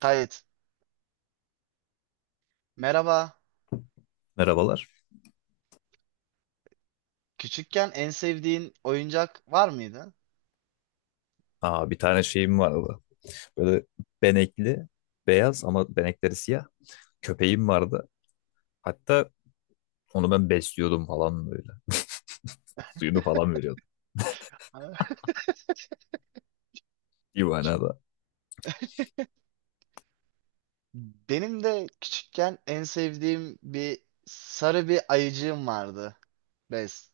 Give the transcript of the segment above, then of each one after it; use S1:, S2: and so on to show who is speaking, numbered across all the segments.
S1: Kayıt. Merhaba.
S2: Merhabalar.
S1: Küçükken en sevdiğin oyuncak var mıydı?
S2: Aa, bir tane şeyim vardı. Böyle benekli, beyaz ama benekleri siyah. Köpeğim vardı. Hatta onu ben besliyordum falan böyle. Suyunu falan veriyordum.
S1: Ha,
S2: Bir
S1: Çok.
S2: manada
S1: Benim de küçükken en sevdiğim bir sarı bir ayıcığım vardı. Bez.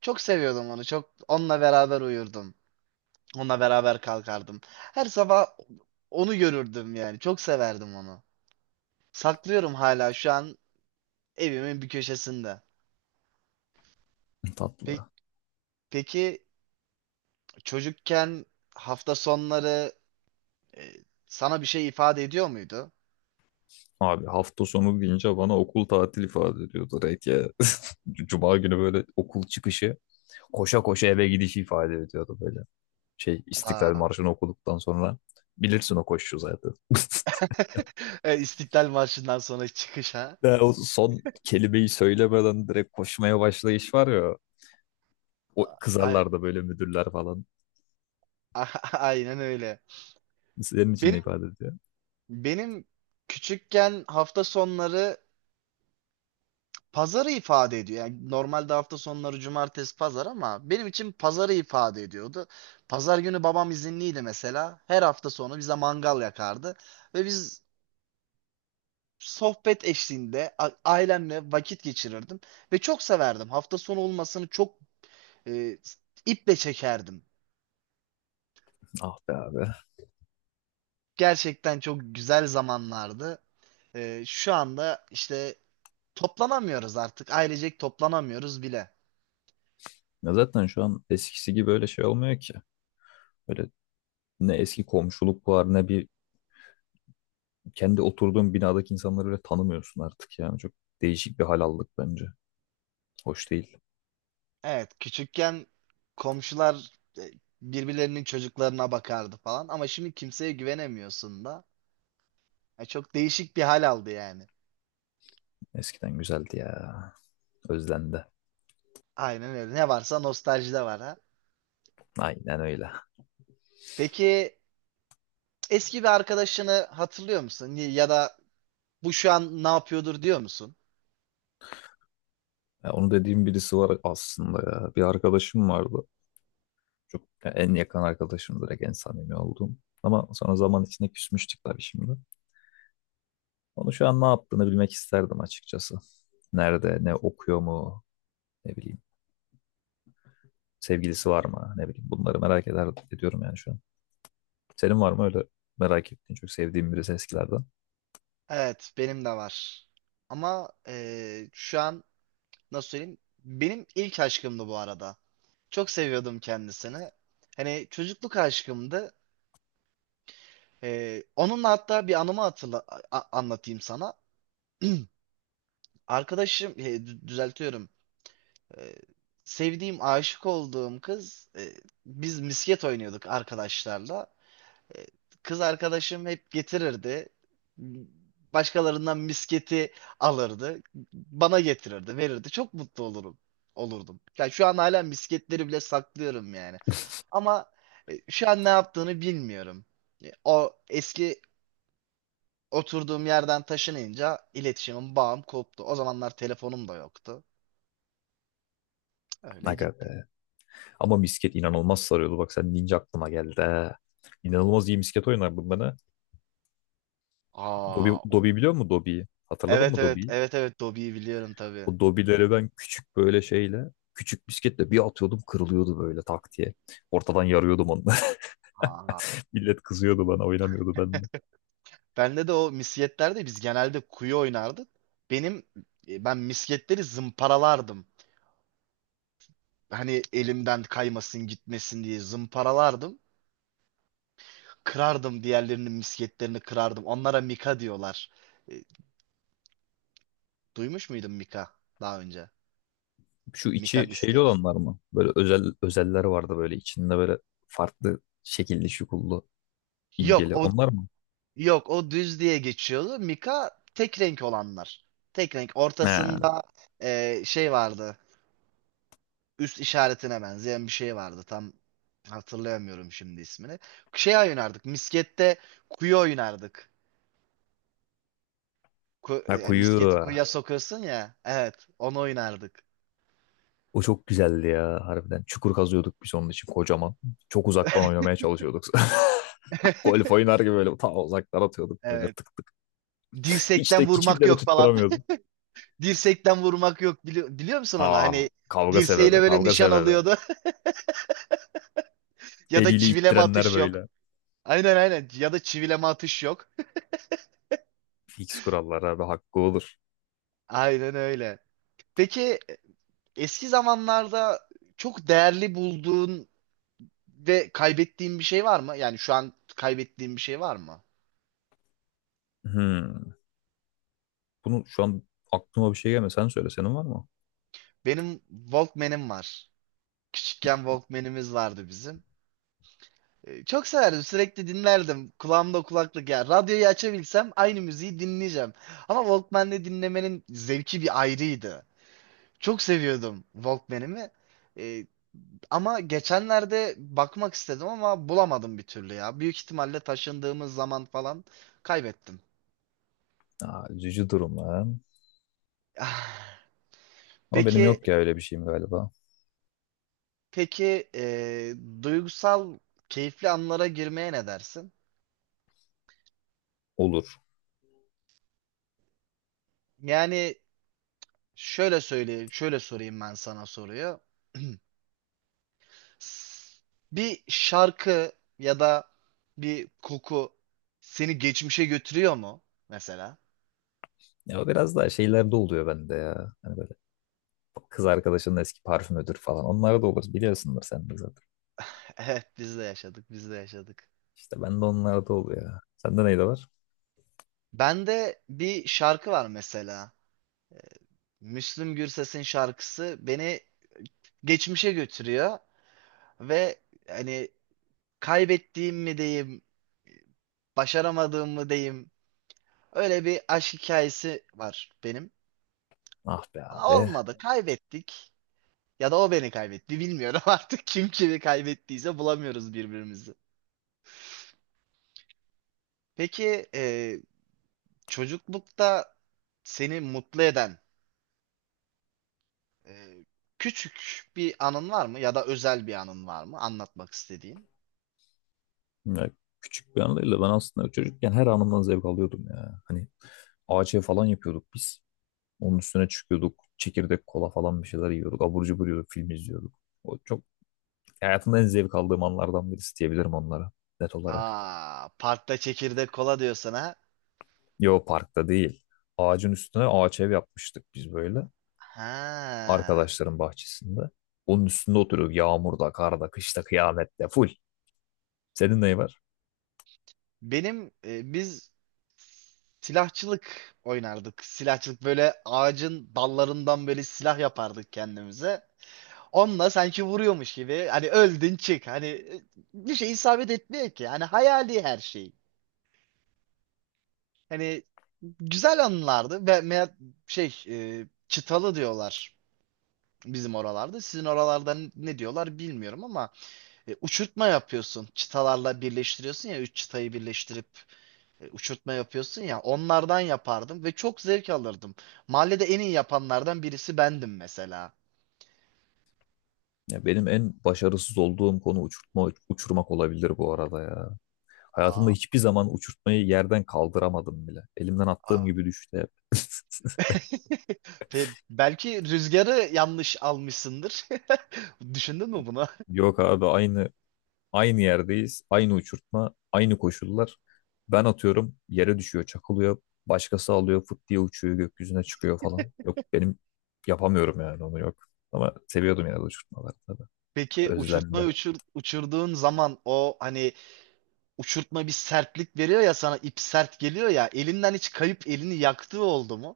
S1: Çok seviyordum onu. Çok onunla beraber uyurdum. Onunla beraber kalkardım. Her sabah onu görürdüm yani. Çok severdim onu. Saklıyorum hala şu an evimin bir köşesinde. Pe-
S2: tatlı.
S1: peki çocukken hafta sonları E, sana bir şey ifade ediyor muydu?
S2: Abi hafta sonu deyince bana okul tatil ifade ediyordu direkt ya. Cuma günü böyle okul çıkışı koşa koşa eve gidişi ifade ediyordu böyle. Şey İstiklal
S1: Aa.
S2: Marşı'nı okuduktan sonra bilirsin o koşu zaten.
S1: E, İstiklal Marşı'ndan sonra çıkış ha?
S2: Ya o son kelimeyi söylemeden direkt koşmaya başlayış var ya. O
S1: Ay-
S2: kızarlar da böyle müdürler falan.
S1: Aynen öyle.
S2: Senin için de
S1: Benim
S2: ifade ediyor.
S1: benim küçükken hafta sonları pazarı ifade ediyor. Yani normalde hafta sonları cumartesi pazar ama benim için pazarı ifade ediyordu. Pazar günü babam izinliydi mesela. Her hafta sonu bize mangal yakardı ve biz sohbet eşliğinde ailemle vakit geçirirdim ve çok severdim. Hafta sonu olmasını çok E, iple çekerdim.
S2: Ah be abi.
S1: Gerçekten çok güzel zamanlardı. Şu anda işte toplanamıyoruz artık. Ailecek toplanamıyoruz bile.
S2: Ya zaten şu an eskisi gibi öyle şey olmuyor ki. Böyle ne eski komşuluk var ne bir kendi oturduğun binadaki insanları öyle tanımıyorsun artık yani. Çok değişik bir hal aldık bence. Hoş değil.
S1: Evet, küçükken komşular e, birbirlerinin çocuklarına bakardı falan. Ama şimdi kimseye güvenemiyorsun da. Çok değişik bir hal aldı yani.
S2: Eskiden güzeldi ya. Özlendi.
S1: Aynen öyle. Ne varsa nostaljide var ha.
S2: Aynen öyle.
S1: Peki eski bir arkadaşını hatırlıyor musun? Ya da bu şu an ne yapıyordur diyor musun?
S2: Ya onu dediğim birisi var aslında ya. Bir arkadaşım vardı. Çok ya en yakın arkadaşım direkt en samimi olduğum. Ama sonra zaman içinde küsmüştük tabii şimdi. Onu şu an ne yaptığını bilmek isterdim açıkçası. Nerede, ne okuyor mu, ne bileyim. Sevgilisi var mı, ne bileyim. Bunları merak eder, ediyorum yani şu an. Senin var mı öyle merak ettiğin çok sevdiğin birisi eskilerden?
S1: Evet, benim de var. Ama şu an nasıl söyleyeyim? Benim ilk aşkımdı bu arada. Çok seviyordum kendisini. Hani çocukluk aşkımdı. Onunla hatta bir anımı anlatayım sana. Arkadaşım, düzeltiyorum. Eee, Sevdiğim, aşık olduğum kız, biz misket oynuyorduk arkadaşlarla. E, Kız arkadaşım hep getirirdi. Başkalarından misketi alırdı. Bana getirirdi, verirdi. Çok mutlu olurum. Olurdum. Yani şu an hala misketleri bile saklıyorum yani. Ama şu an ne yaptığını bilmiyorum. O eski oturduğum yerden taşınınca iletişimim, bağım koptu. O zamanlar telefonum da yoktu. Öyle
S2: Aga
S1: gitti.
S2: be. Ama misket inanılmaz sarıyordu. Bak sen deyince aklıma geldi. He. İnanılmaz iyi misket oynardım ben. He. Dobi,
S1: Aa,
S2: Dobi biliyor musun Dobi'yi? Hatırladın
S1: evet
S2: mı
S1: evet
S2: Dobi'yi?
S1: evet evet Dobby'yi biliyorum tabii.
S2: O Dobi'leri ben küçük böyle şeyle, küçük misketle bir atıyordum kırılıyordu böyle tak diye. Ortadan yarıyordum onu.
S1: Aa.
S2: Millet kızıyordu bana oynamıyordu ben.
S1: Bende de o misketlerde biz genelde kuyu oynardık. Benim ben misketleri zımparalardım. Hani elimden kaymasın gitmesin diye zımparalardım. Kırardım diğerlerinin misketlerini kırardım. Onlara mika diyorlar. E, Duymuş muydun mika daha önce?
S2: Şu
S1: Mika
S2: içi şeyli
S1: misket.
S2: olanlar mı? Böyle özel özeller vardı böyle içinde böyle farklı şekilli şukullu
S1: Yok
S2: imgeli.
S1: o
S2: Onlar mı?
S1: yok o düz diye geçiyordu. Mika tek renk olanlar. Tek renk.
S2: He.
S1: Ortasında şey vardı. Üst işaretine benzeyen bir şey vardı. Tam hatırlayamıyorum şimdi ismini. Şey oynardık. Miskette kuyu oynardık.
S2: Ha,
S1: Yani
S2: kuyu.
S1: misketi kuyuya sokuyorsun ya. Evet, onu oynardık.
S2: O çok güzeldi ya harbiden. Çukur kazıyorduk biz onun için kocaman. Çok uzaktan oynamaya çalışıyorduk. Golf oynar gibi böyle ta uzaktan atıyorduk böyle
S1: Evet.
S2: tık tık. Hiç
S1: Dirsekten
S2: de
S1: vurmak
S2: hiçbirleri
S1: yok falan.
S2: tutturamıyordum.
S1: Dirsekten vurmak yok. Biliyor musun onu?
S2: Aa,
S1: Hani
S2: kavga sebebi
S1: dirseğiyle böyle
S2: kavga
S1: nişan
S2: sebebi.
S1: alıyordu. Ya da
S2: Eliyle
S1: çivileme
S2: ittirenler
S1: atış yok.
S2: böyle.
S1: Aynen aynen. Ya da çivileme atış yok.
S2: Fix kurallar abi hakkı olur.
S1: Aynen öyle. Peki eski zamanlarda çok değerli bulduğun ve kaybettiğim bir şey var mı? Yani şu an kaybettiğim bir şey var mı?
S2: Hmm. Bunu şu an aklıma bir şey gelmiyor. Sen söyle senin var mı?
S1: Benim Walkman'im var. Küçükken Walkman'imiz vardı bizim. Çok severdim. Sürekli dinlerdim. Kulağımda kulaklık ya. Radyoyu açabilsem aynı müziği dinleyeceğim. Ama Walkman'le dinlemenin zevki bir ayrıydı. Çok seviyordum Walkman'imi. Ee, Ama geçenlerde bakmak istedim ama bulamadım bir türlü ya. Büyük ihtimalle taşındığımız zaman falan kaybettim.
S2: Aa, üzücü durum lan.
S1: Ah,
S2: Ama benim
S1: Peki
S2: yok ya öyle bir şeyim galiba.
S1: Peki duygusal keyifli anlara girmeye ne dersin?
S2: Olur.
S1: Yani şöyle söyleyeyim, şöyle sorayım ben sana soruyu. S- Bir şarkı ya da bir koku seni geçmişe götürüyor mu mesela?
S2: Ya o biraz daha şeylerde oluyor bende ya. Hani böyle kız arkadaşının eski parfümüdür falan. Onlar da olur. Biliyorsundur sen de zaten.
S1: Evet, biz de yaşadık, biz de yaşadık.
S2: İşte bende onlar da oluyor ya. Sende neydi var?
S1: Bende bir şarkı var mesela. Müslüm Gürses'in şarkısı beni geçmişe götürüyor ve hani kaybettiğim mi diyeyim başaramadığımı diyeyim. Öyle bir aşk hikayesi var benim.
S2: Ah be
S1: Ama
S2: abi.
S1: olmadı. Kaybettik. Ya da o beni kaybetti. Bilmiyorum artık kim kimi kaybettiyse bulamıyoruz birbirimizi. Peki çocuklukta seni mutlu eden e, küçük bir anın var mı? Ya da özel bir anın var mı? Anlatmak istediğin.
S2: Ya, küçük bir anıyla ben aslında çocukken her anımdan zevk alıyordum ya. Hani ağaçya falan yapıyorduk biz. Onun üstüne çıkıyorduk. Çekirdek kola falan bir şeyler yiyorduk. Abur cubur yiyorduk. Film izliyorduk. O çok hayatımda en zevk aldığım anlardan birisi diyebilirim onlara. Net olarak.
S1: Aa, parkta çekirdek kola diyorsun ha.
S2: Yo parkta değil. Ağacın üstüne ağaç ev yapmıştık biz böyle.
S1: Ha.
S2: Arkadaşların bahçesinde. Onun üstünde oturuyoruz. Yağmurda, karda, kışta, kıyamette full. Senin neyi var?
S1: Biz silahçılık oynardık. Silahçılık böyle ağacın dallarından böyle silah yapardık kendimize. Onunla sanki vuruyormuş gibi hani öldün çık hani bir şey isabet etmiyor ki. Hani hayali her şey. Hani güzel anılardı. Ve çıtalı diyorlar bizim oralarda. Sizin oralarda ne diyorlar bilmiyorum ama uçurtma yapıyorsun. Çıtalarla birleştiriyorsun ya üç çıtayı birleştirip. Uçurtma yapıyorsun ya onlardan yapardım ve çok zevk alırdım. Mahallede en iyi yapanlardan birisi bendim mesela.
S2: Ya benim en başarısız olduğum konu uçurtma, uçurmak olabilir bu arada ya. Hayatımda
S1: Aa,
S2: hiçbir zaman uçurtmayı yerden kaldıramadım bile. Elimden attığım
S1: aa.
S2: gibi düştü hep.
S1: Belki rüzgarı yanlış almışsındır. Düşündün mü bunu?
S2: Yok abi, aynı yerdeyiz, aynı uçurtma, aynı koşullar. Ben atıyorum, yere düşüyor, çakılıyor. Başkası alıyor, fıt diye uçuyor, gökyüzüne çıkıyor falan. Yok benim yapamıyorum yani onu yok. Ama seviyordum yine de uçurtmaları tabii.
S1: Peki uçurtma
S2: Özlendi.
S1: uçurduğun zaman o hani uçurtma bir sertlik veriyor ya sana ip sert geliyor ya elinden hiç kayıp elini yaktığı oldu mu?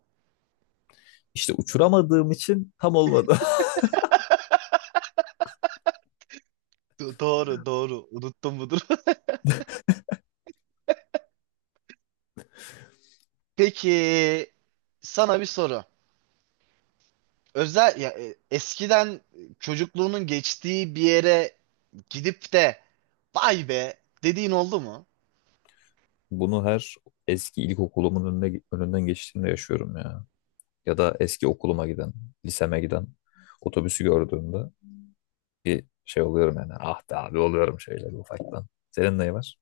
S2: İşte uçuramadığım için tam olmadı.
S1: Doğru doğru unuttum budur. Peki sana bir soru. Özel ya, eskiden çocukluğunun geçtiği bir yere gidip de vay be dediğin oldu mu?
S2: Bunu her eski ilkokulumun önüne, önünden geçtiğimde yaşıyorum ya. Ya da eski okuluma giden, liseme giden otobüsü gördüğümde bir şey oluyorum yani. Ah be abi oluyorum şeyler ufaktan. Senin neyi var?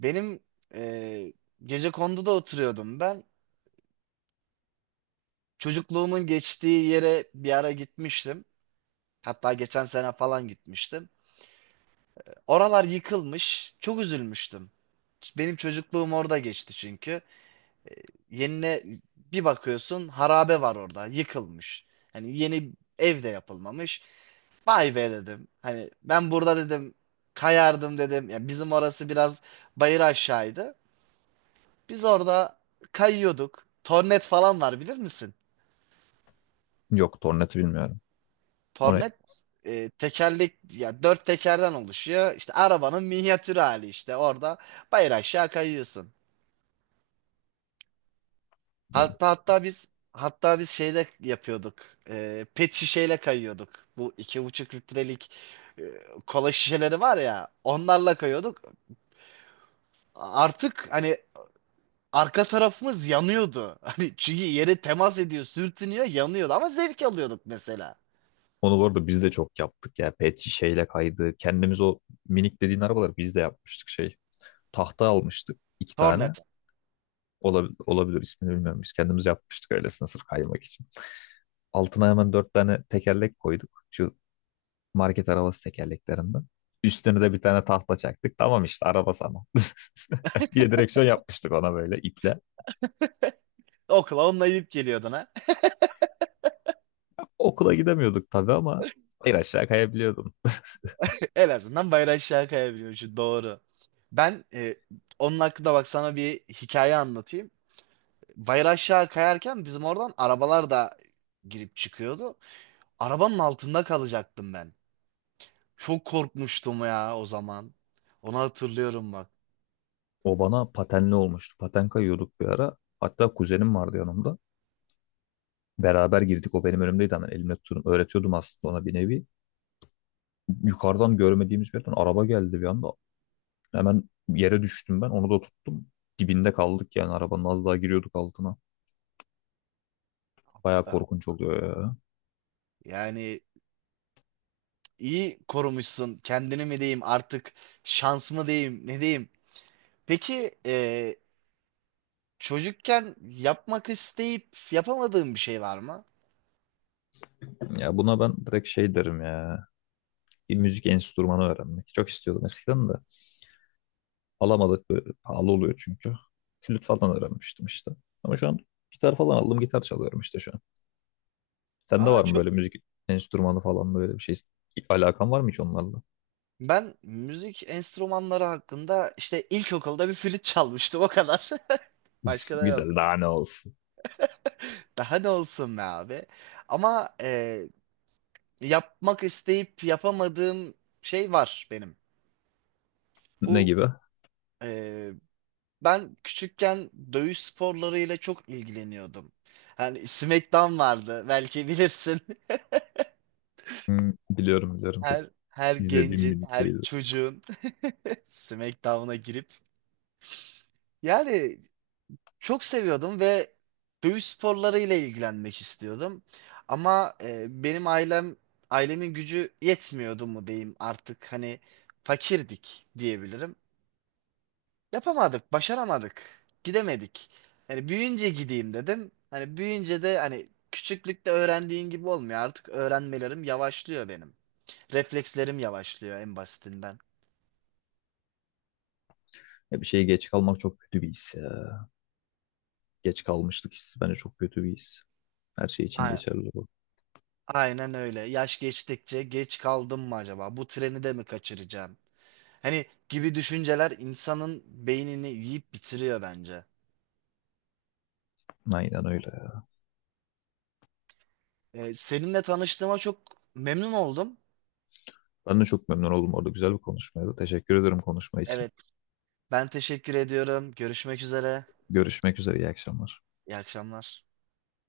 S1: Benim e, Gecekondu'da oturuyordum ben. Çocukluğumun geçtiği yere bir ara gitmiştim. Hatta geçen sene falan gitmiştim. Oralar yıkılmış. Çok üzülmüştüm. Benim çocukluğum orada geçti çünkü. Yenine bir bakıyorsun harabe var orada, yıkılmış. Hani yeni ev de yapılmamış. Vay be dedim. Hani ben burada dedim kayardım dedim. Ya bizim orası biraz bayır aşağıydı. Biz orada kayıyorduk. Tornet falan var bilir misin?
S2: Yok, Tornat'ı bilmiyorum. Onu,
S1: Tornet tekerlek ya dört tekerden oluşuyor. İşte arabanın minyatür hali işte orada bayır aşağı kayıyorsun. Hatta biz şeyde yapıyorduk. Pet şişeyle kayıyorduk. Bu 2,5 litrelik e, kola şişeleri var ya onlarla kayıyorduk. Artık hani arka tarafımız yanıyordu. Hani çünkü yere temas ediyor, sürtünüyor, yanıyordu ama zevk alıyorduk mesela.
S2: onu bu arada biz de çok yaptık ya. Pet şişeyle kaydı. Kendimiz o minik dediğin arabaları biz de yapmıştık şey. Tahta almıştık iki tane.
S1: Hornet.
S2: Olabilir, olabilir ismini bilmiyorum. Biz kendimiz yapmıştık öylesine sırf kaymak için. Altına hemen dört tane tekerlek koyduk. Şu market arabası tekerleklerinden. Üstüne de bir tane tahta çaktık. Tamam işte araba sana. Bir de direksiyon yapmıştık ona böyle iple.
S1: Okula onunla gidip geliyordun ha.
S2: Okula gidemiyorduk tabii ama bir aşağı kayabiliyordun.
S1: En azından bayrağı aşağı kayabiliyor şu doğru. Ben e, Onun hakkında bak sana bir hikaye anlatayım. Bayrağı aşağı kayarken bizim oradan arabalar da girip çıkıyordu. Arabanın altında kalacaktım ben. Çok korkmuştum ya o zaman. Onu hatırlıyorum bak.
S2: O bana patenli olmuştu. Paten kayıyorduk bir ara. Hatta kuzenim vardı yanımda. Beraber girdik. O benim önümdeydi hemen elimle tutuyordum. Öğretiyordum aslında ona bir nevi. Yukarıdan görmediğimiz bir yerden araba geldi bir anda. Hemen yere düştüm ben. Onu da tuttum. Dibinde kaldık yani arabanın az daha giriyorduk altına. Baya korkunç oluyor ya.
S1: Yani İyi korumuşsun. Kendini mi diyeyim artık şans mı diyeyim ne diyeyim. Peki çocukken yapmak isteyip yapamadığın bir şey var mı?
S2: Ya buna ben direkt şey derim ya. Bir müzik enstrümanı öğrenmek. Çok istiyordum eskiden de. Alamadık. Böyle pahalı oluyor çünkü. Flüt falan öğrenmiştim işte. Ama şu an gitar falan aldım. Gitar çalıyorum işte şu an. Sende
S1: Aa
S2: var mı
S1: çok
S2: böyle
S1: iyi.
S2: müzik enstrümanı falan böyle bir şey? Alakan var mı hiç onlarla?
S1: Ben müzik enstrümanları hakkında işte ilkokulda bir flüt çalmıştım o kadar. Başka da yok.
S2: Güzel, daha ne olsun.
S1: Daha ne olsun be abi. Ama yapmak isteyip yapamadığım şey var benim.
S2: Ne
S1: Bu
S2: gibi?
S1: e, Ben küçükken dövüş sporlarıyla çok ilgileniyordum. Hani SmackDown vardı belki bilirsin.
S2: Hmm, biliyorum biliyorum çok
S1: Her
S2: izlediğim
S1: gencin,
S2: bir
S1: her
S2: şeydi.
S1: çocuğun SmackDown'a girip yani çok seviyordum ve dövüş sporlarıyla ilgilenmek istiyordum. Ama e, benim ailem ailemin gücü yetmiyordu mu diyeyim artık hani fakirdik diyebilirim. Yapamadık, başaramadık. Gidemedik. Hani büyüyünce gideyim dedim. Hani büyüyünce de hani küçüklükte öğrendiğin gibi olmuyor. Artık öğrenmelerim yavaşlıyor benim. Reflekslerim yavaşlıyor en basitinden.
S2: Ya bir şeye geç kalmak çok kötü bir his ya. Geç kalmışlık hissi bence çok kötü bir his. Her şey için
S1: A-
S2: geçerli bu.
S1: Aynen öyle. Yaş geçtikçe geç kaldım mı acaba? Bu treni de mi kaçıracağım? Hani gibi düşünceler insanın beynini yiyip bitiriyor bence.
S2: Aynen öyle ya.
S1: Seninle tanıştığıma çok memnun oldum.
S2: Ben de çok memnun oldum orada. Güzel bir konuşmaydı. Teşekkür ederim konuşma için.
S1: Evet, ben teşekkür ediyorum. Görüşmek üzere.
S2: Görüşmek üzere. İyi akşamlar.
S1: İyi akşamlar.